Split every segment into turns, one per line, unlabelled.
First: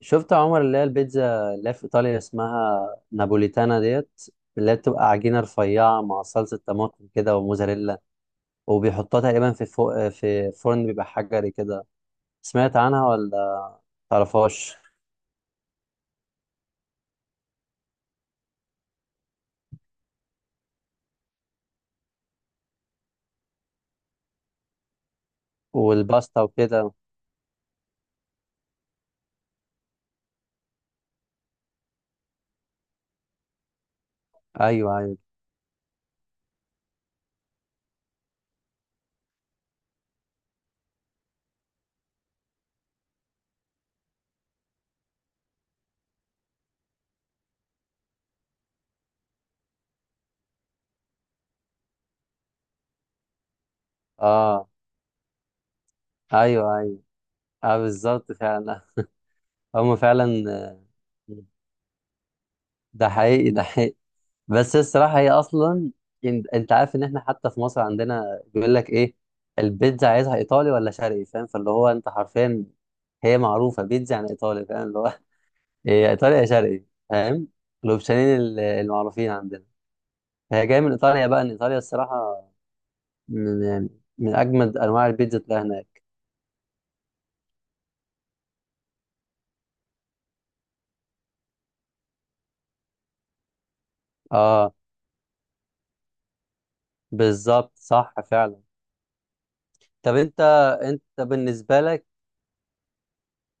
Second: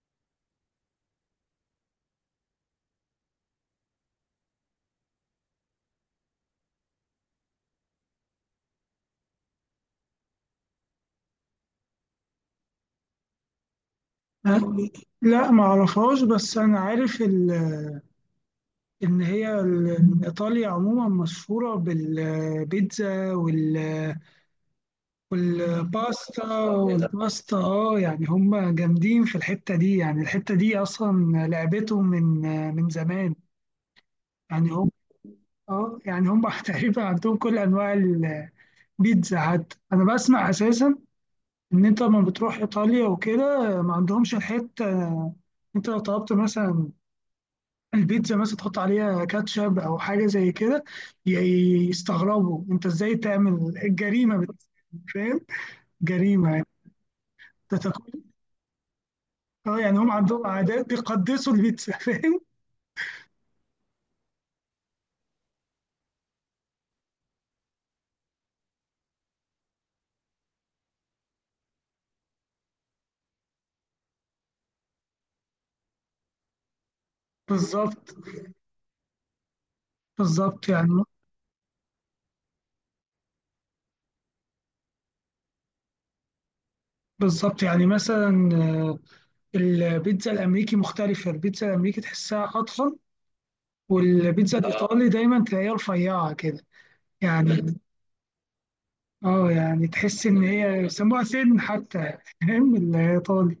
شفت يا عمر، اللي هي البيتزا اللي هي في ايطاليا اسمها نابوليتانا ديت، اللي هي بتبقى عجينه رفيعه مع صلصه طماطم كده وموزاريلا، وبيحطوها تقريبا فوق في فرن بيبقى حجري كده. سمعت عنها ولا تعرفهاش؟
لا، ما اعرفهاش. بس انا عارف ان هي إن ايطاليا عموما مشهوره بالبيتزا وال
والباستا
والباستا
وكده.
والباستا يعني هم جامدين في الحته دي. يعني الحته دي اصلا لعبتهم من زمان. يعني هم
ايوه ايوه.
اه يعني هم تقريبا عندهم كل انواع البيتزا. حتى انا بسمع اساسا ان انت لما بتروح ايطاليا وكده ما عندهمش الحته. انت لو طلبت مثلا البيتزا مثلا تحط عليها كاتشب او حاجه زي كده، يستغربوا انت ازاي تعمل الجريمه بالنسبة
اه.
لهم، فاهم؟ جريمه يعني
ايوه ايوه. اه
انت تاكل.
بالظبط فعلا.
اه
هم
يعني هم
فعلا.
عندهم عادات بيقدسوا البيتزا فاهم؟
ده حقيقي ده حقيقي. بس الصراحة هي أصلا، أنت عارف إن إحنا حتى في مصر عندنا بيقول لك إيه؟ البيتزا عايزها إيطالي ولا شرقي؟ فاهم؟ فاللي هو أنت حرفيا هي معروفة بيتزا، يعني إيطالي، فاهم؟ اللي هو إيه، إيطالي يا شرقي، فاهم؟
بالظبط،
الأوبشنين المعروفين عندنا. هي
بالظبط.
جاية من
يعني
إيطاليا بقى، إن إيطاليا الصراحة من، يعني من أجمد أنواع البيتزا تلاقيها هناك.
مثلا البيتزا الامريكي مختلفه. البيتزا الامريكي تحسها اطول، والبيتزا
آه
الايطالي دايما تلاقيها رفيعه كده.
بالظبط،
يعني
صح فعلا.
اه يعني
طب
تحس
أنت،
ان هي
أنت
بيسموها سن
بالنسبة لك،
حتى فاهم؟ الايطالي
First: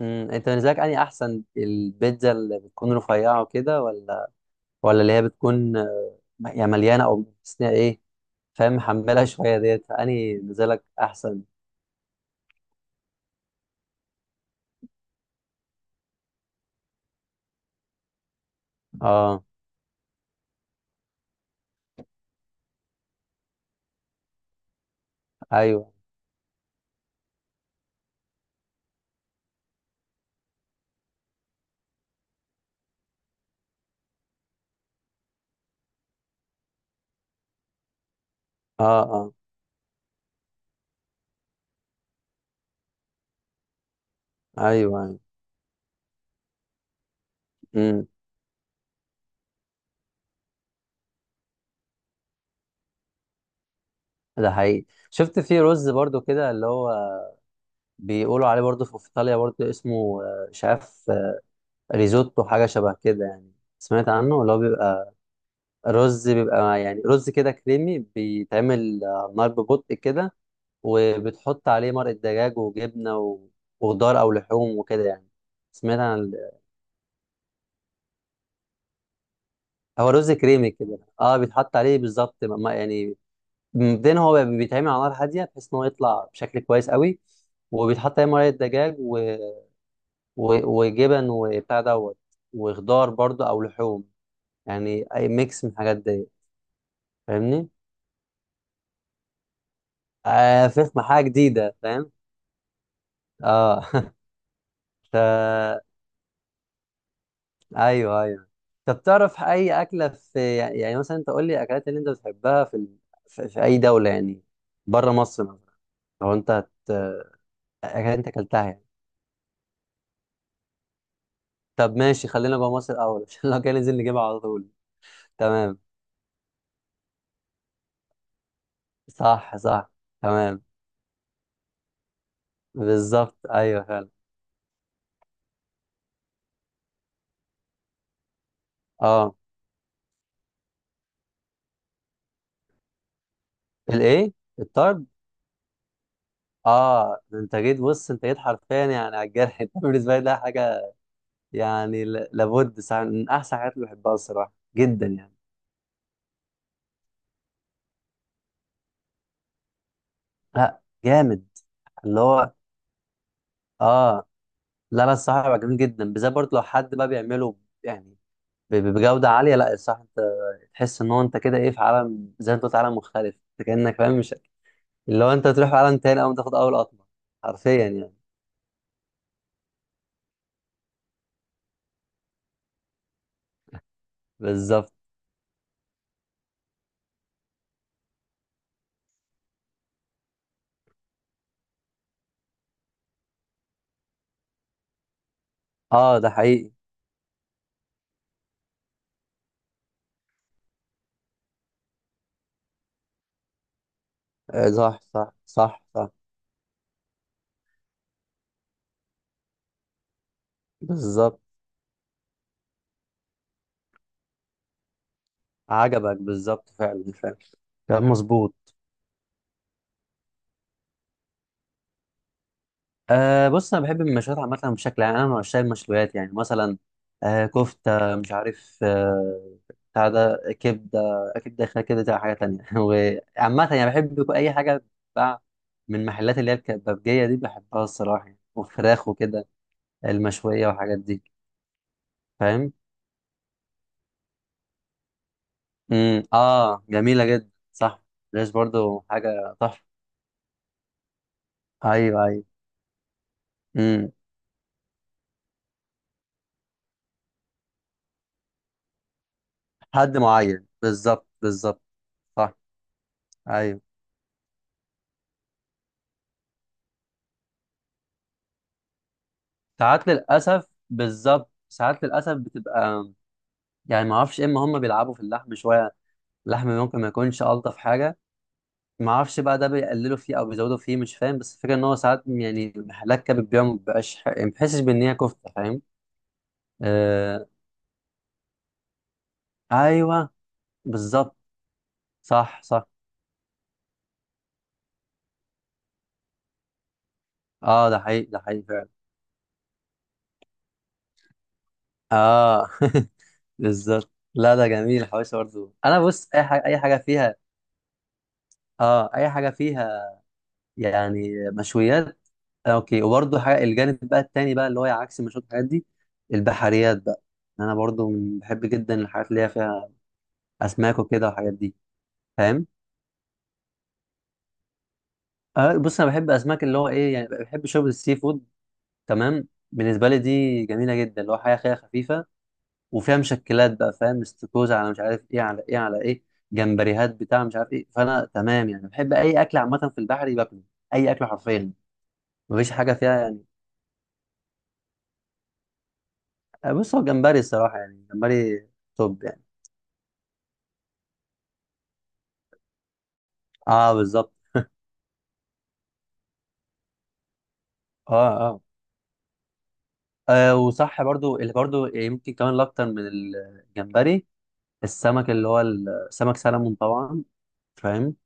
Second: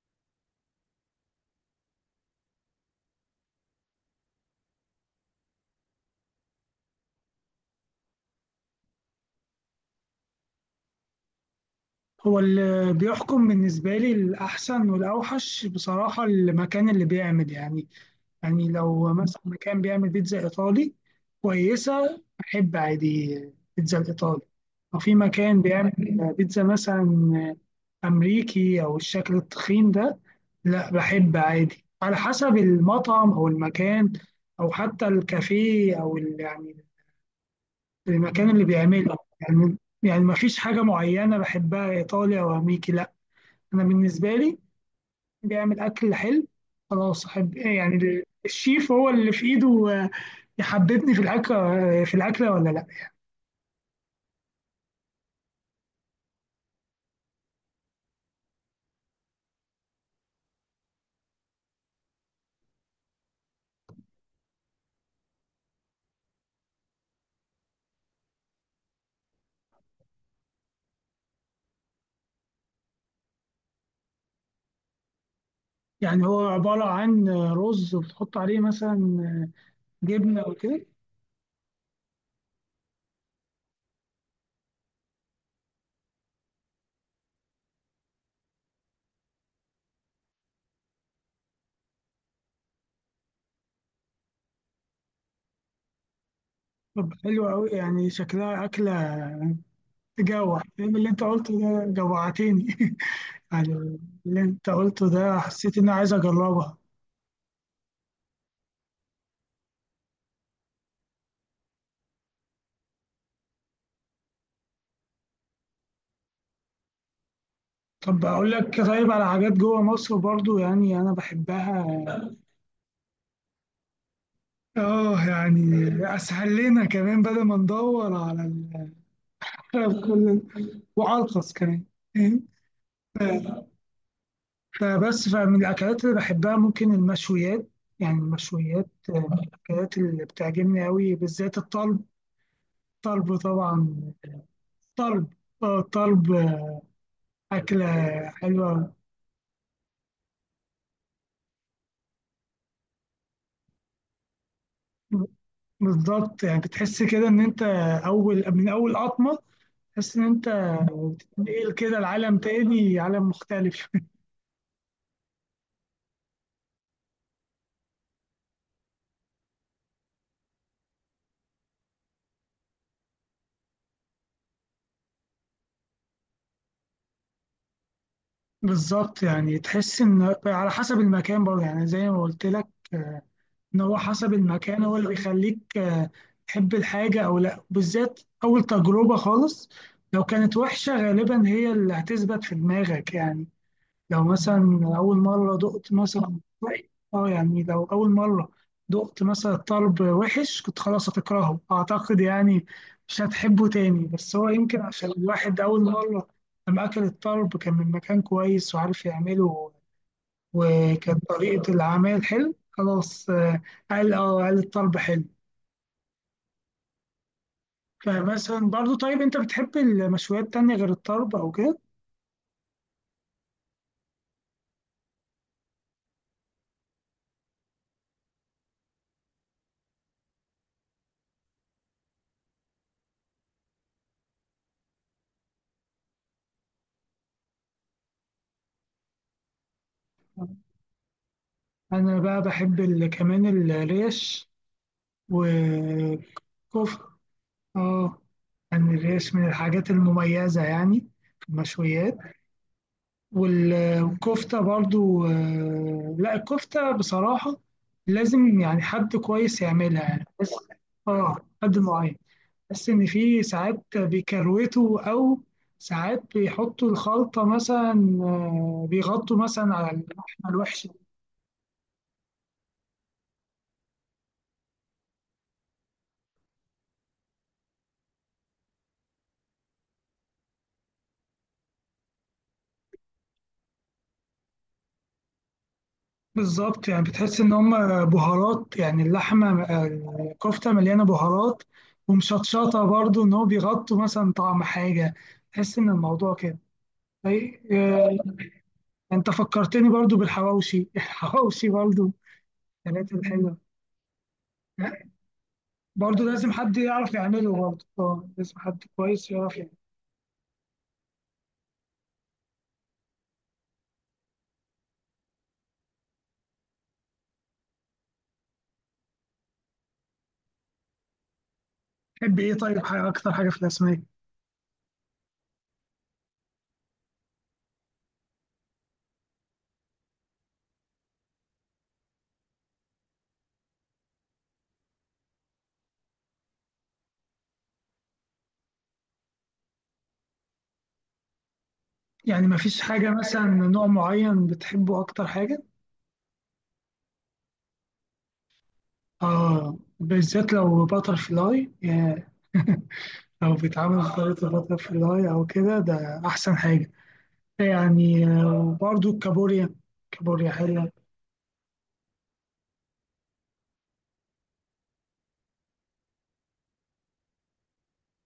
أنت بالنسبة لك أنهي أحسن؟ البيتزا اللي بتكون رفيعة وكده، ولا ولا اللي هي بتكون، يعني مليانه او بس ايه؟ فاهم؟ محملها شويه ديت، فاني نزلك احسن.
هو اللي بيحكم بالنسبة لي الأحسن والأوحش بصراحة، المكان اللي بيعمل. يعني لو مثلا
اه
مكان بيعمل بيتزا إيطالي كويسة أحب عادي بيتزا الإيطالي. لو في مكان بيعمل
ايوه.
بيتزا مثلا أمريكي أو الشكل التخين ده، لا، بحب عادي على حسب المطعم أو المكان أو حتى الكافيه أو يعني المكان اللي
اه
بيعمله
اه.
يعني. يعني مفيش حاجة معينة بحبها إيطالي أو أمريكي. لا، انا بالنسبه لي
ايوه ايوه.
بيعمل اكل حلو خلاص احب. يعني
امم
الشيف هو اللي في ايده آه، يحببني في الاكل، في الاكله ولا لا.
ده حقيقي. شفت في رز برضو كده، اللي هو بيقولوا عليه برضو في ايطاليا، برضو اسمه مش عارف، ريزوتو، حاجه شبه كده يعني. سمعت عنه؟ اللي هو بيبقى رز، بيبقى يعني رز كده كريمي، بيتعمل نار ببطء كده، وبتحط عليه مرقه دجاج وجبنه وخضار او لحوم وكده يعني. سمعت
يعني
عن.
هو عباره عن رز وتحط عليه مثلا آه،
هو رز
جبنه
كريمي
وكده.
كده، اه بيتحط عليه بالظبط، يعني مبدئيا هو بيتعمل على نار هاديه، بحيث ان هو يطلع بشكل كويس قوي، وبيتحط عليه مرقه دجاج، و... و... وجبن وبتاع دوت، وخضار برضو او لحوم، يعني اي ميكس من الحاجات دي.
طب حلو قوي،
فاهمني؟
يعني شكلها اكله تجوع.
آه
فاهم
فخمه،
اللي انت
حاجه
قلته
جديده،
ده
فاهم؟
جوعتني
اه.
يعني اللي انت قلته ده حسيت
ف...
اني عايز اجربها.
ايوه ايوه. طب تعرف اي اكله في، يعني مثلا انت قول لي اكلات اللي انت بتحبها، في ال... في... في اي دوله يعني، بره مصر مثلا، لو انت، هت... اكلات
طب
انت
اقول
اكلتها
لك
يعني.
طيب على حاجات جوه مصر برضو يعني انا بحبها.
طب ماشي، خلينا جوه مصر الاول، عشان لو كان ننزل نجيبها على طول.
اه يعني
تمام.
اسهل لنا كمان بدل ما ندور على
صح صح.
على كل
تمام.
وارخص كمان، فاهم؟
بالظبط ايوه فعلا.
فبس فمن الاكلات اللي بحبها ممكن المشويات. يعني المشويات من
اه.
الاكلات اللي بتعجبني قوي، بالذات الطلب. الطلب طبعا.
الايه؟ الطرد؟
طلب. اه الطلب
اه ده انت جيت،
اكله
بص انت جيت حرفيا
حلوه.
يعني على الجرح. انت بالنسبه لي ده حاجه يعني لابد صح من احسن حاجات اللي بحبها الصراحه، جدا يعني.
بالظبط، يعني بتحس كده ان انت اول من اول قطمه تحس ان انت
لا جامد.
بتنقل كده
اللي
العالم
هو
تاني، عالم مختلف.
اه. لا لا، الصراحه بيبقى جميل جدا، بالذات برضه لو حد بقى بيعمله يعني بجوده عاليه. لا الصراحه انت تحس ان هو انت كده ايه، في عالم، زي ما انت قلت، عالم مختلف، انت كانك فاهم مش، اللي هو انت تروح عالم تاني اول ما تاخد اول قطمه، حرفيا يعني.
بالظبط، يعني تحس ان على حسب المكان برضه يعني زي ما قلت لك. آه، ان هو حسب المكان
بالظبط.
هو اللي بيخليك تحب الحاجه او لا، بالذات اول تجربه خالص. لو كانت وحشه غالبا هي اللي هتثبت في دماغك يعني. لو مثلا أول مرة دقت
اه ده
مثلا
حقيقي.
اه يعني لو أول مرة دقت مثلا طرب وحش، كنت خلاص هتكرهه أعتقد. يعني مش هتحبه تاني. بس هو
آه،
يمكن
صح
عشان
صح
الواحد أول
صح صح.
مرة لما أكل الطرب كان من مكان كويس وعارف يعمله وكانت
بالظبط.
طريقة العمل حلو خلاص. قال الطرب حلو.
عجبك بالظبط، فعلا فعلا. كلام
فمثلا
مظبوط.
برضو، طيب أنت بتحب المشويات تانية غير الطرب أو كده؟
آه بص انا بحب المشويات عامه، بشكل عام انا من عشاق المشويات. يعني مثلا آه كفته، مش عارف آه، بتاع ده، كبده اكيد داخله كده، ده حاجه تانية. وعامه يعني بحب اي حاجه بتتباع من المحلات اللي هي الكبابجيه دي، بحبها الصراحه يعني. وفراخ وكده المشويه والحاجات دي،
أنا بقى
فاهم.
بحب كمان الريش
اه،
وكفتة.
جميله جدا، صح.
اه
ليش
يعني
برضو
الريش من
حاجه تحفه.
الحاجات المميزة يعني في المشويات.
ايوه ايوه. امم
والكفتة برضو لا، الكفتة بصراحة لازم يعني حد كويس يعملها
حد
يعني. بس
معين، بالظبط
اه حد
بالظبط.
معين.
صح.
بس ان في
ايوه.
ساعات بيكروتوا او ساعات بيحطوا الخلطة مثلا بيغطوا مثلا على
ساعات
اللحمة
للاسف،
الوحشة.
بالظبط، ساعات للاسف بتبقى يعني، ما اعرفش اما هم بيلعبوا في اللحم شويه، اللحم ممكن ما يكونش الطف حاجه، ما اعرفش بقى ده بيقللوا فيه او بيزودوا فيه، مش فاهم. بس الفكره ان هو ساعات يعني محلات كبد بيبيعوا، ما بيبقاش يعني ما بحسش بان هي كفته، فاهم؟
بالظبط، يعني بتحس
آه.
ان هم بهارات، يعني اللحمه
ايوه
الكفته مليانه
بالظبط.
بهارات
صح
ومشطشطه
صح.
برضو ان هو بيغطوا مثلا طعم حاجه. تحس ان الموضوع كده أي-
اه ده
آه،
حقيقي ده حقيقي فعلا.
انت فكرتني برضو بالحواوشي الحواوشي برضو
اه.
الحاجات الحلوه.
بالظبط، لا ده
لا،
جميل، الحواوشي برضه، انا
برضو
بص اي
لازم
حاجه،
حد
اي حاجه
يعرف
فيها.
يعمله برضو. اه لازم حد
اه
كويس
اي حاجه
يعرف يعمله.
فيها، يعني مشويات. اوكي. وبرضه حاجه، الجانب بقى التاني بقى، اللي هو عكس المشويات، الحاجات دي البحريات بقى، انا برضه بحب جدا الحاجات اللي هي فيها اسماك وكده والحاجات دي،
تحب ايه
فاهم؟
طيب، حاجه اكتر حاجه في الاسماك؟
آه بص انا بحب اسماك، اللي هو ايه يعني، بحب شوربه السي فود، تمام. بالنسبه لي دي جميله جدا، اللي هو حاجه خفيفه وفيها مشكلات بقى، فاهم؟ استكوزة على مش عارف ايه، على ايه على ايه، جمبريهات بتاع مش عارف ايه. فانا تمام يعني، بحب اي اكل عامه في البحر باكله، اي اكل حرفيا.
يعني
مفيش
مفيش
حاجه
حاجه
فيها يعني.
مثلا نوع معين بتحبه اكتر حاجه؟
بص هو جمبري الصراحه، يعني جمبري توب يعني.
اه، بالذات لو باتر فلاي. لو
اه
بيتعمل
بالظبط.
سلطة باترفلاي أو كده ده أحسن حاجة.
اه
يعني
اه.
وبرضو الكابوريا. كابوريا حلوة.
وصح برضو، اللي برضو يمكن كمان الاكتر من الجمبري، السمك، اللي هو السمك سلمون طبعا، فاهم؟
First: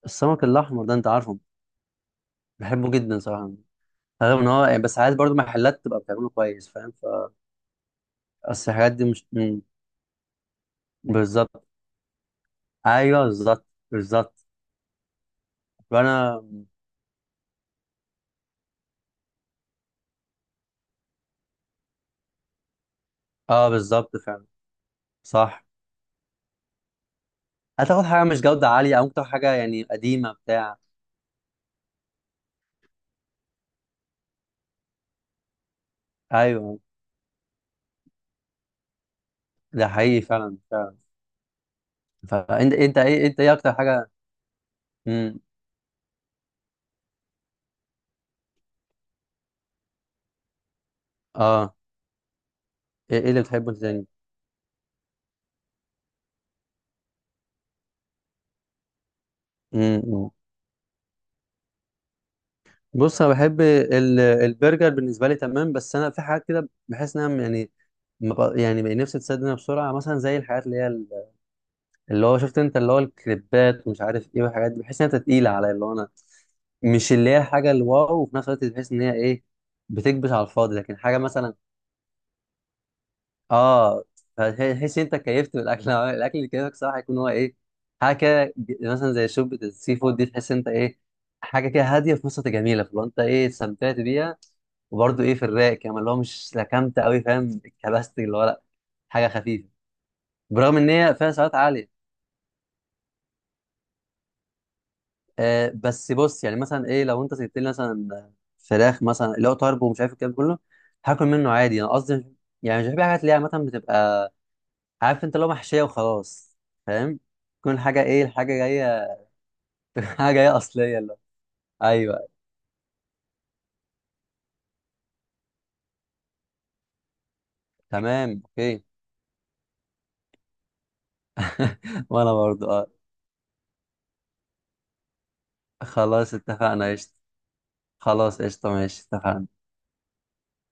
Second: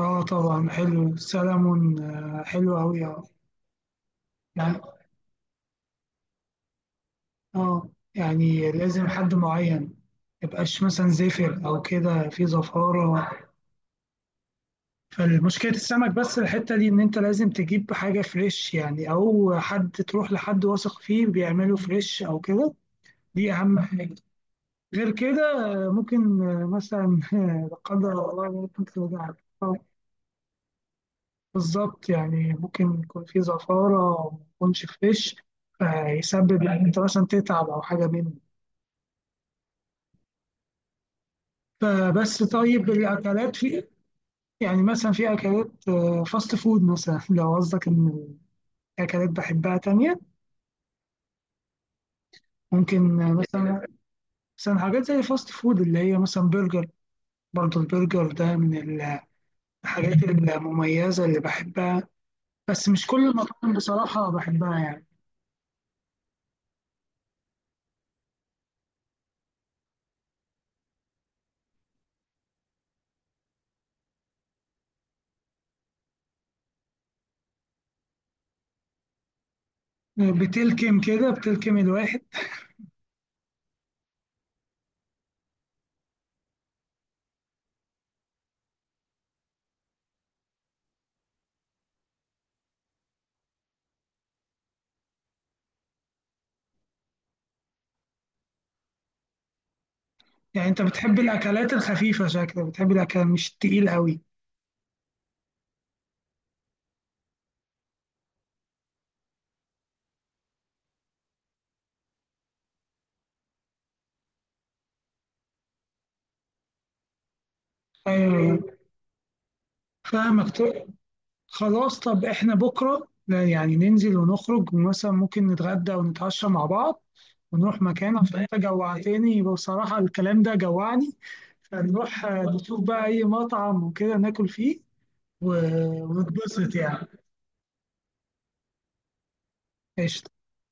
اه
السمك
طبعا،
الاحمر ده، انت
حلو
عارفه،
سلمون، حلو
بحبه
أوي،
جدا
اه.
صراحه، رغم ان هو
يعني
يعني، بس عايز برضو محلات تبقى بتعمله كويس، فاهم؟
اه
اصل
يعني
الحاجات دي
لازم
مش،
حد معين، ميبقاش مثلا زفر
بالظبط.
أو كده، في
ايوه
زفارة.
بالظبط بالظبط.
فالمشكلة السمك بس
فانا.
الحتة دي إن أنت لازم تجيب حاجة فريش يعني، أو حد تروح لحد واثق فيه بيعمله فريش أو كده. دي
اه
أهم حاجة.
بالظبط فعلا.
غير
صح.
كده ممكن مثلا لا
هتاخد
قدر
حاجه مش
الله
جوده
ممكن
عاليه، او ممكن تاخد
ترجع.
حاجه يعني قديمه بتاع.
بالظبط، يعني ممكن يكون في زفارة أو ما يكونش فريش، فيسبب
ايوه.
إن أنت مثلا تتعب أو حاجة منه.
ده حقيقي فعلا فعلا.
فبس
فانت
طيب
انت ايه، انت ايه
الأكلات
اكتر
في،
حاجه؟
يعني مثلا في
امم
أكلات فاست فود مثلا لو قصدك إن أكلات بحبها تانية،
اه. ايه،
ممكن
إيه اللي بتحبه أنت
مثلا،
تاني؟
حاجات زي فاست فود اللي هي مثلا برجر. برضه البرجر ده من الحاجات
امم
المميزة اللي بحبها، بس مش
بص
كل
انا بحب
المطاعم
ال...
بصراحة بحبها
البرجر،
يعني.
بالنسبه لي تمام، بس انا في حاجات كده بحس انها يعني ما بق- يعني بقى نفسي تسد منها بسرعه، مثلا زي الحاجات اللي هي، اللي هو شفت انت، اللي هو الكليبات ومش عارف ايه والحاجات دي، بحس ان انت تقيله عليا، اللي هو انا مش، اللي هي الحاجه الواو، وفي نفس الوقت تحس ان هي ايه، بتكبس على الفاضي. لكن
بتلكم
حاجه
كده،
مثلا،
بتلكم الواحد.
اه، تحس انت كيفت بالاكل، الاكل اللي كيفك صراحه يكون هو ايه، حاجه كده مثلا زي شوربه السي فود دي، تحس انت ايه، حاجه كده هاديه، في نفس الوقت جميله، فلو انت ايه استمتعت بيها، وبرده ايه في الرايق كمان، اللي هو مش لكمت قوي، فاهم، اتكبست اللي هو، لا، حاجه خفيفه،
يعني
برغم
انت
ان هي
بتحب
فيها سعرات
الاكلات
عاليه.
الخفيفة شكلك، بتحب الاكل مش تقيل قوي.
آه بس بص يعني مثلا ايه، لو انت سبت لي مثلا فراخ مثلا، اللي هو طرب ومش عارف الكلام ده كله، هاكل منه عادي، انا قصدي يعني مش بحب حاجات اللي هي عامه بتبقى، عارف انت لو محشيه وخلاص، فاهم؟ تكون حاجه ايه، الحاجه
ايوه،
جايه، حاجه
فاهمك.
جايه اصليه اللي هو.
خلاص، طب
ايوه.
احنا بكرة، لا يعني ننزل ونخرج مثلا، ممكن نتغدى ونتعشى مع بعض ونروح مكان،
تمام
عشان انت
اوكي.
جوعتني بصراحة، الكلام ده جوعني. فنروح
وانا برضو
نشوف
اه.
بقى اي مطعم وكده ناكل فيه
خلاص
ونتبسط
اتفقنا
يعني.
قشطه. خلاص قشطه، ماشي اتفقنا.
قشطة.